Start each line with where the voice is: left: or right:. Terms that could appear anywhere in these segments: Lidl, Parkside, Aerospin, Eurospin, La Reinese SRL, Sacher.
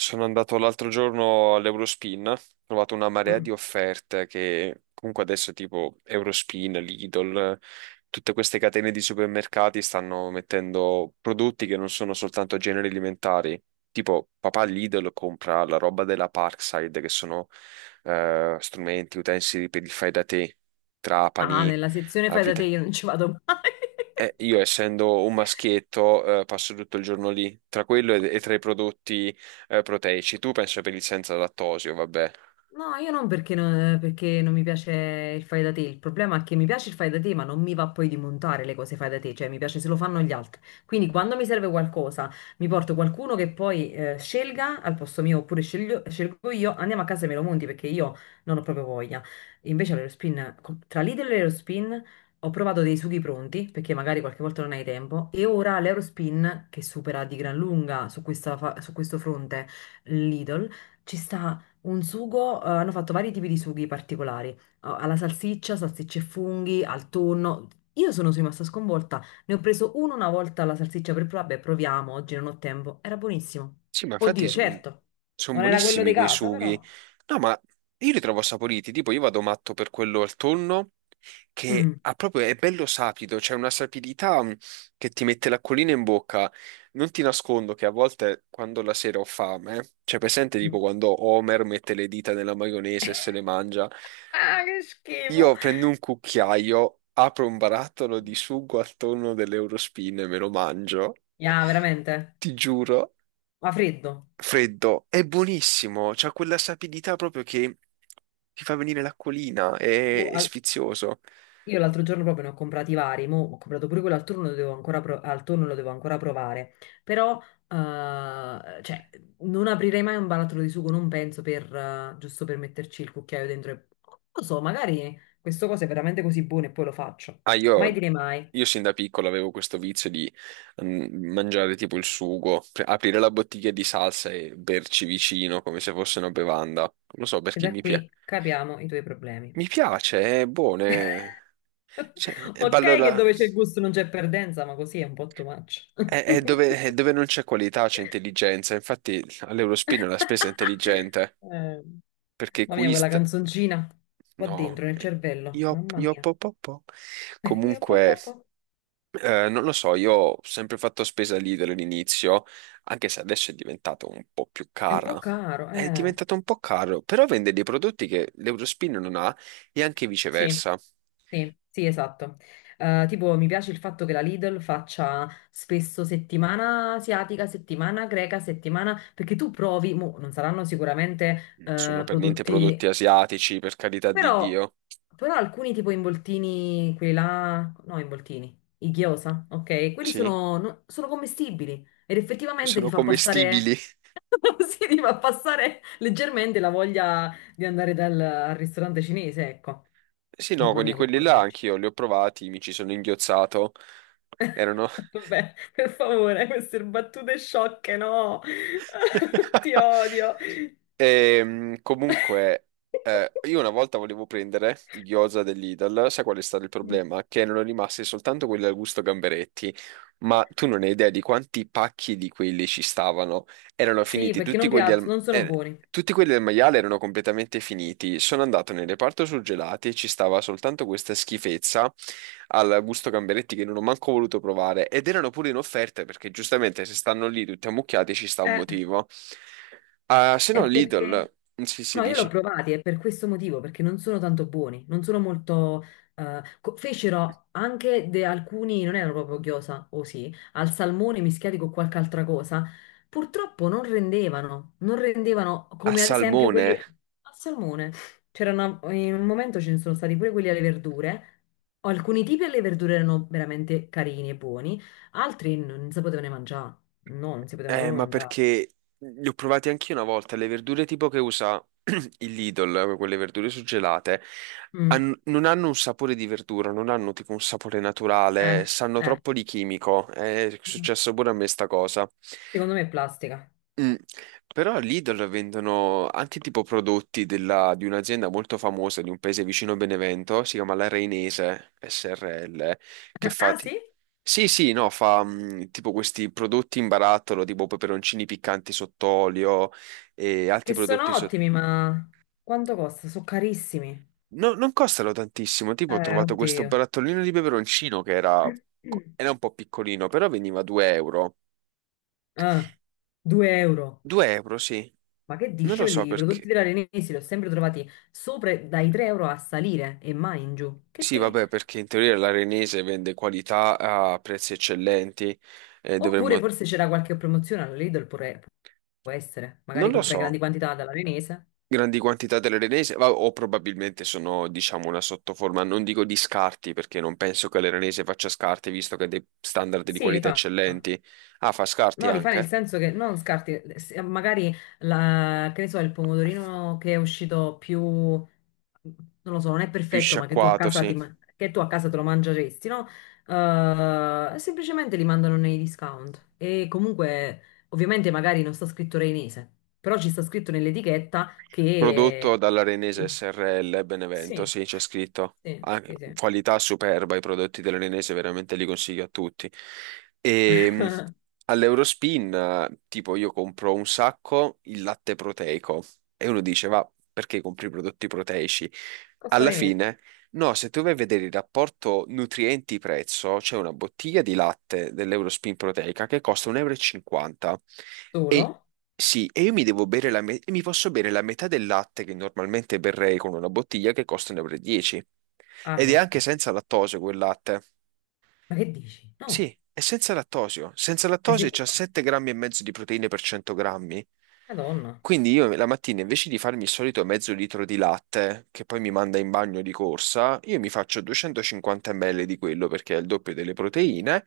right: Sono andato l'altro giorno all'Eurospin, ho trovato una marea di
left: Mm.
right: offerte che comunque adesso tipo Eurospin, Lidl, tutte queste catene di supermercati stanno mettendo prodotti che non sono soltanto generi alimentari. Tipo papà Lidl compra la roba della Parkside che sono strumenti, utensili per il fai da te,
left: Ah,
right: trapani,
left: nella sezione fai da te
right: avvite.
left: io non ci vado mai.
right: Io essendo un maschietto, passo tutto il giorno lì, tra quello e tra i prodotti, proteici. Tu penso per il senza lattosio, vabbè.
left: No, io non perché non, perché non mi piace il fai da te. Il problema è che mi piace il fai da te, ma non mi va poi di montare le cose fai da te, cioè mi piace se lo fanno gli altri. Quindi quando mi serve qualcosa, mi porto qualcuno che poi scelga al posto mio, oppure scelgo io, andiamo a casa e me lo monti perché io non ho proprio voglia. Invece all'Aerospin, tra Lidl e l'Aerospin ho provato dei sughi pronti, perché magari qualche volta non hai tempo, e ora l'Aerospin, che supera di gran lunga su questa su questo fronte Lidl, ci sta un sugo, hanno fatto vari tipi di sughi particolari, alla salsiccia, salsicce e funghi, al tonno. Io sono rimasta sconvolta, ne ho preso uno una volta alla salsiccia per provare, "Beh, proviamo, oggi non ho tempo. Era buonissimo."
right: Sì, ma infatti
left: Oddio, certo,
right: sono
left: non era quello
right: buonissimi
left: di
right: quei
left: casa,
right: sughi.
left: però.
right: No, ma io li trovo saporiti, tipo io vado matto per quello al tonno, che
left: Mm.
right: ha proprio, è bello sapido, c'è una sapidità che ti mette l'acquolina in bocca. Non ti nascondo che a volte quando la sera ho fame, cioè presente tipo
left: Mm.
right: quando Homer mette le dita nella maionese e se le mangia,
left: Ah, che schifo!
right: io prendo un cucchiaio, apro un barattolo di sugo al tonno dell'Eurospin e me lo mangio.
left: Yeah, veramente?
right: Ti giuro,
left: Ma freddo.
right: freddo, è buonissimo, c'ha quella sapidità proprio che ti fa venire l'acquolina, è,
left: Boh,
right: è sfizioso.
left: io l'altro giorno proprio ne ho comprati vari, mo ho comprato pure quello al turno, lo devo ancora al tonno lo devo ancora provare, però cioè, non aprirei mai un barattolo di sugo, non penso per, giusto per metterci il cucchiaio dentro e non lo so, magari questo cosa è veramente così buono e poi lo faccio.
right: Ah,
left: Mai
right: io,
left: dire mai,
right: io sin da piccolo avevo questo vizio di mangiare tipo il sugo, aprire la bottiglia di salsa e berci vicino come se fosse una bevanda. Non lo so
left: e
right: perché
left: da
right: mi piace.
left: qui capiamo i tuoi problemi.
right: Mi piace, è buono. Cioè, e beh,
left: Ok che
right: allora
left: dove c'è gusto non c'è perdenza, ma così è un po' too much.
right: è, è dove, è dove non c'è qualità, c'è intelligenza. Infatti all'Eurospin la spesa è intelligente,
left: Eh,
right: perché
left: mamma mia, quella
right: Quist,
left: canzoncina qua
right: no,
left: dentro nel cervello,
right: io,
left: mamma
right: io
left: mia.
right: po, po, po.
left: Io, po, po,
right: Comunque,
left: po.
right: non lo so, io ho sempre fatto spesa lì dall'inizio, anche se adesso è diventato un po' più
left: È un po'
right: cara.
left: caro,
right: È
left: eh.
right: diventato un po' caro, però vende dei prodotti che l'Eurospin non ha e anche
left: Sì,
right: viceversa.
left: sì, sì, esatto. Tipo, mi piace il fatto che la Lidl faccia spesso settimana asiatica, settimana greca, settimana... Perché tu provi, mo, non saranno sicuramente
right: Sono per niente
left: prodotti.
right: prodotti asiatici, per carità di
left: Però,
right: Dio.
left: però alcuni tipo involtini, quelli là, no, involtini, i gyoza, ok? Quelli
right: Sì?
left: sono, sono commestibili ed effettivamente ti
right: Sono
left: fa
right: commestibili.
left: passare, sì, ti fa passare leggermente la voglia di andare al ristorante cinese, ecco.
right: Sì, no,
left: Mamma
right: quindi
left: mia, che
right: quelli
left: voglia
right: là
left: del cinese.
right: anch'io li ho provati, mi ci sono inghiozzato. Erano...
left: Vabbè, per favore, queste battute sciocche, no? Ti odio.
right: Comunque, io una volta volevo prendere i gyoza dell'Idal, sai qual è stato il
left: Mm.
right: problema? Che erano rimasti soltanto quelli al gusto gamberetti, ma tu non hai idea di quanti pacchi di quelli ci stavano. Erano
left: Sì,
right: finiti
left: perché
right: tutti
left: non
right: quelli
left: piacciono, non sono buoni.
right: tutti quelli del maiale erano completamente finiti. Sono andato nel reparto surgelati e ci stava soltanto questa schifezza al gusto gamberetti che non ho manco voluto provare. Ed erano pure in offerta perché giustamente se stanno lì tutti ammucchiati ci sta un
left: Eh,
right: motivo. Ah, se no
left: è perché...
right: Lidl, sì, si
left: No, io l'ho
right: dici.
left: provati e per questo motivo, perché non sono tanto buoni, non sono molto... fecero anche alcuni, non erano proprio ghiosa, o sì, al salmone mischiati con qualche altra cosa. Purtroppo non rendevano, non rendevano
right: Al
left: come ad esempio quelli
right: salmone?
left: al salmone. C'era in un momento ce ne sono stati pure quelli alle verdure. Alcuni tipi alle verdure erano veramente carini e buoni, altri non si potevano mangiare. No, non si potevano proprio
right: Ma
left: mangiare.
right: perché li ho provati anch'io una volta, le verdure tipo che usa il Lidl, quelle verdure suggelate,
left: Mm,
right: non hanno un sapore di verdura, non hanno tipo un sapore naturale,
left: eh,
right: sanno
left: eh.
right: troppo di chimico, è successo pure a me sta cosa.
left: Secondo me è plastica.
right: Mm. Però Lidl vendono anche tipo prodotti di un'azienda molto famosa di un paese vicino a Benevento, si chiama La Reinese SRL, che fa...
left: Ah, sì?
right: Sì, sì, no, fa tipo questi prodotti in barattolo, tipo peperoncini piccanti sott'olio e
left: Che
right: altri prodotti
left: sono
right: sotto...
left: ottimi, ma quanto costa? Sono carissimi.
right: No, non costano tantissimo, tipo ho trovato questo
left: Oddio.
right: barattolino di peperoncino che era, era un po' piccolino, però veniva 2 euro.
left: Ah, 2 euro.
right: 2 euro, sì.
left: Ma che
right: Non
left: dici?
right: lo so
left: I prodotti
right: perché.
left: dell'Arenesi li ho sempre trovati sopra dai 3 euro a salire e mai in giù.
right: Sì, vabbè, perché in teoria l'arenese vende qualità a prezzi eccellenti e
left: Oppure
right: dovremmo,
left: forse c'era qualche promozione alla Lidl, può essere.
right: non
left: Magari
right: lo
left: compra in
right: so,
left: grandi quantità dall'Arenese.
right: grandi quantità dell'arenese, o probabilmente sono, diciamo, una sottoforma, non dico di scarti, perché non penso che l'arenese faccia scarti, visto che ha dei standard di
left: Sì, li
right: qualità
left: fa.
right: eccellenti. Ah, fa scarti
left: No, li fa nel
right: anche?
left: senso che non scarti, magari la, che ne so, il pomodorino che è uscito più, non lo so, non è
right: Più
left: perfetto, ma che tu a
right: sciacquato,
left: casa,
right: sì.
left: che tu a casa te lo mangeresti, no? Semplicemente li mandano nei discount. E comunque, ovviamente, magari non sta scritto reinese, però ci sta scritto nell'etichetta
right: Prodotto
left: che...
right: dall'Arenese
left: Sì,
right: SRL Benevento,
left: sì,
right: sì, c'è scritto.
left: sì,
right: Ah,
left: sì, sì.
right: qualità superba, i prodotti dell'Arenese veramente li consiglio a tutti. E all'Eurospin, tipo, io compro un sacco il latte proteico e uno dice, va, perché compri i prodotti proteici?
left: Costa
right: Alla
left: di meno.
right: fine. No, se tu vai a vedere il rapporto nutrienti-prezzo, c'è una bottiglia di latte dell'Eurospin Proteica che costa 1,50 euro. E 50. E
left: Solo?
right: sì, e io mi devo bere e mi posso bere la metà del latte che normalmente berrei con una bottiglia che costa 1,10 euro. E 10.
left: Ah,
right: Ed è anche
left: certo.
right: senza lattosio quel latte.
left: Ma che dici?
right: Sì,
left: No,
right: è senza lattosio. Senza
left: sei
right: lattosio c'ha
left: sicuro?
right: 7 grammi e mezzo di proteine per 100 grammi.
left: Madonna.
right: Quindi io la mattina invece di farmi il solito mezzo litro di latte, che poi mi manda in bagno di corsa, io mi faccio 250 ml di quello perché è il doppio delle proteine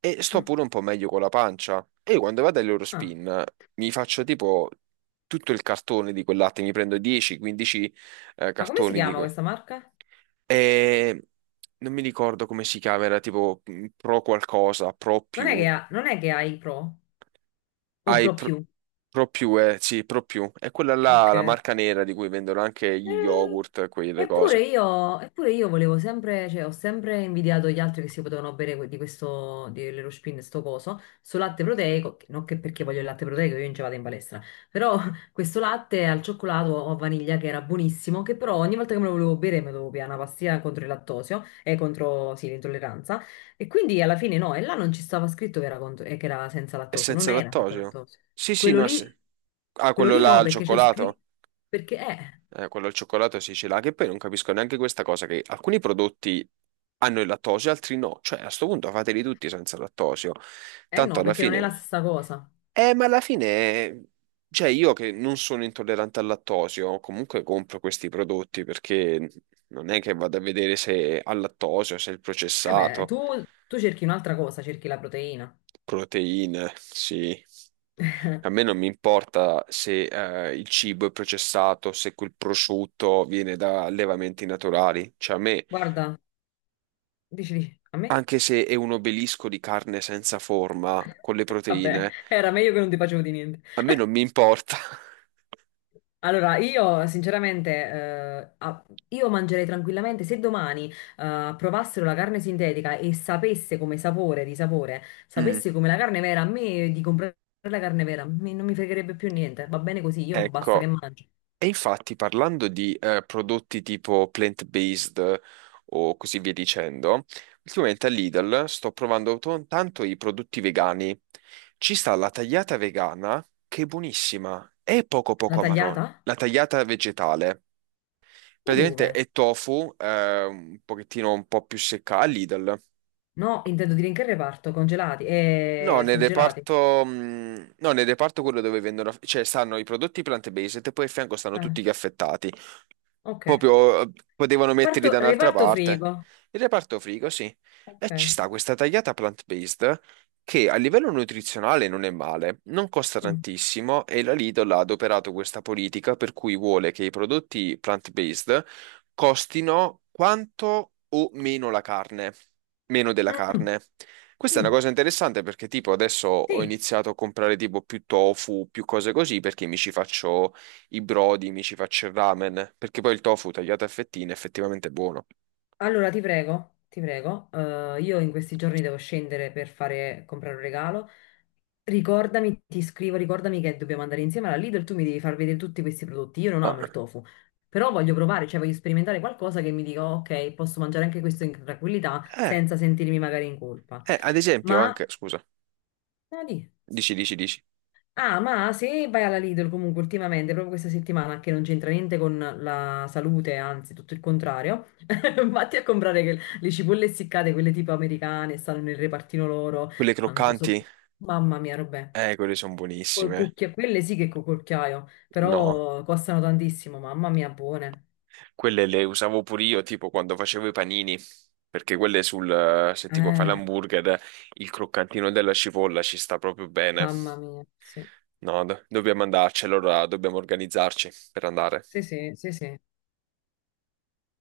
right: e sto
left: Mm.
right: pure un po' meglio con la pancia. E io quando vado
left: Ah.
right: all'Eurospin mi faccio tipo tutto il cartone di quel latte, mi prendo 10-15
left: Ma come si
right: cartoni di
left: chiama
right: quel...
left: questa marca?
right: E non mi ricordo come si chiama, era tipo Pro qualcosa, Pro
left: Non è che
right: più.
left: ha, non è che hai Pro o
right: Hai
left: Pro
right: Pro,
left: più.
right: Pro più, sì, Pro più. È quella là, la
left: Ok.
right: marca nera di cui vendono anche gli
left: Eh,
right: yogurt, quelle
left: Eppure
right: cose.
left: io, eppure io volevo sempre, cioè ho sempre invidiato gli altri che si potevano bere di questo, di Lerospin, sto coso, sto latte proteico, non che perché voglio il latte proteico, io non ci vado in palestra, però questo latte al cioccolato o a vaniglia che era buonissimo, che però ogni volta che me lo volevo bere mi dovevo pigliare una pastiglia contro il lattosio e contro, sì, l'intolleranza, e quindi alla fine no, e là non ci stava scritto che era, che era senza
right: È
left: lattosio, non
right: senza
left: era senza
right: lattosio?
left: lattosio.
right: Sì, sì,
left: Quello
right: no, è
left: lì,
right: se- Ah,
left: quello
right: quello
left: lì
right: là
left: no,
right: al
left: perché c'è
right: cioccolato?
left: scritto, perché è...
right: Quello al cioccolato sì, ce l'ha, che poi non capisco neanche questa cosa, che alcuni prodotti hanno il lattosio, altri no. Cioè, a sto punto fateli tutti senza lattosio.
left: Eh
right: Tanto
left: no,
right: alla
left: perché non è la
right: fine...
left: stessa cosa.
right: Ma alla fine, cioè io che non sono intollerante al lattosio, comunque compro questi prodotti perché non è che vado a vedere se ha lattosio, se è il
left: Eh beh,
right: processato,
left: tu cerchi un'altra cosa, cerchi la proteina.
right: proteine, sì. A me non mi importa se il cibo è processato, se quel prosciutto viene da allevamenti naturali. Cioè a me,
left: Guarda, dici, dici, a me?
right: anche se è un obelisco di carne senza forma, con le
left: Vabbè,
right: proteine,
left: era meglio che non ti facevo di niente.
right: a me non mi importa.
left: Allora, io sinceramente, io mangerei tranquillamente, se domani provassero la carne sintetica e sapesse come sapore di sapore,
right: Mm,
left: sapesse come la carne vera, a me di comprare la carne vera, non mi fregherebbe più niente, va bene così, io basta che
right: ecco.
left: mangio.
right: E infatti, parlando di prodotti tipo plant-based o così via dicendo, ultimamente a Lidl sto provando tanto i prodotti vegani. Ci sta la tagliata vegana, che è buonissima, è poco
left: La
right: poco marrone.
left: tagliata?
right: La tagliata vegetale,
left: Ma
right: praticamente
left: dove?
right: è tofu, un pochettino un po' più secca a Lidl.
left: No, intendo dire in che reparto? Congelati
right: No,
left: e
right: nel
left: surgelati.
right: reparto, no, nel reparto quello dove vendono, cioè stanno i prodotti plant-based e poi a fianco stanno
left: Ah,
right: tutti gli affettati.
left: ok.
right: Proprio potevano metterli da un'altra
left: Reparto
right: parte.
left: frigo.
right: Il reparto frigo, sì. E
left: Ok.
right: ci sta questa tagliata plant-based che a livello nutrizionale non è male, non costa
left: Mm.
right: tantissimo e la Lidl ha adoperato questa politica per cui vuole che i prodotti plant-based costino quanto o meno la carne, meno della
left: Mm, mm.
right: carne. Questa è una
left: Mm.
right: cosa interessante perché tipo adesso ho
left: Sì,
right: iniziato a comprare tipo più tofu, più cose così perché mi ci faccio i brodi, mi ci faccio il ramen, perché poi il tofu tagliato a fettine è effettivamente è buono.
left: allora ti prego, ti prego. Io in questi giorni devo scendere per fare, comprare un regalo. Ricordami, ti scrivo, ricordami che dobbiamo andare insieme alla Lidl, tu mi devi far vedere tutti questi prodotti. Io non amo il
right: Ah,
left: tofu, però voglio provare, cioè voglio sperimentare qualcosa che mi dica, ok, posso mangiare anche questo in tranquillità
right: eh,
left: senza sentirmi magari in colpa.
right: ad esempio
left: Ma,
right: anche, scusa,
left: no, di.
right: dici, dici, dici,
left: Ah, ma se vai alla Lidl comunque ultimamente, proprio questa settimana, che non c'entra niente con la salute, anzi tutto il contrario, vatti a comprare le cipolle essiccate, quelle tipo americane, stanno nel repartino loro,
right: quelle
left: quanto so...
right: croccanti,
left: Mamma mia, robè.
right: quelle sono
left: Col
right: buonissime,
left: cucchiaio, quelle sì che col cucchiaio,
right: no,
left: però costano tantissimo, mamma mia, buone.
right: quelle le usavo pure io, tipo quando facevo i panini, perché quelle sul, se tipo fai
left: Eh,
right: l'hamburger, il croccantino della cipolla ci sta proprio bene,
left: mamma mia, sì.
right: no, dobbiamo andarci, allora dobbiamo organizzarci per andare.
left: Sì, sì, sì, sì.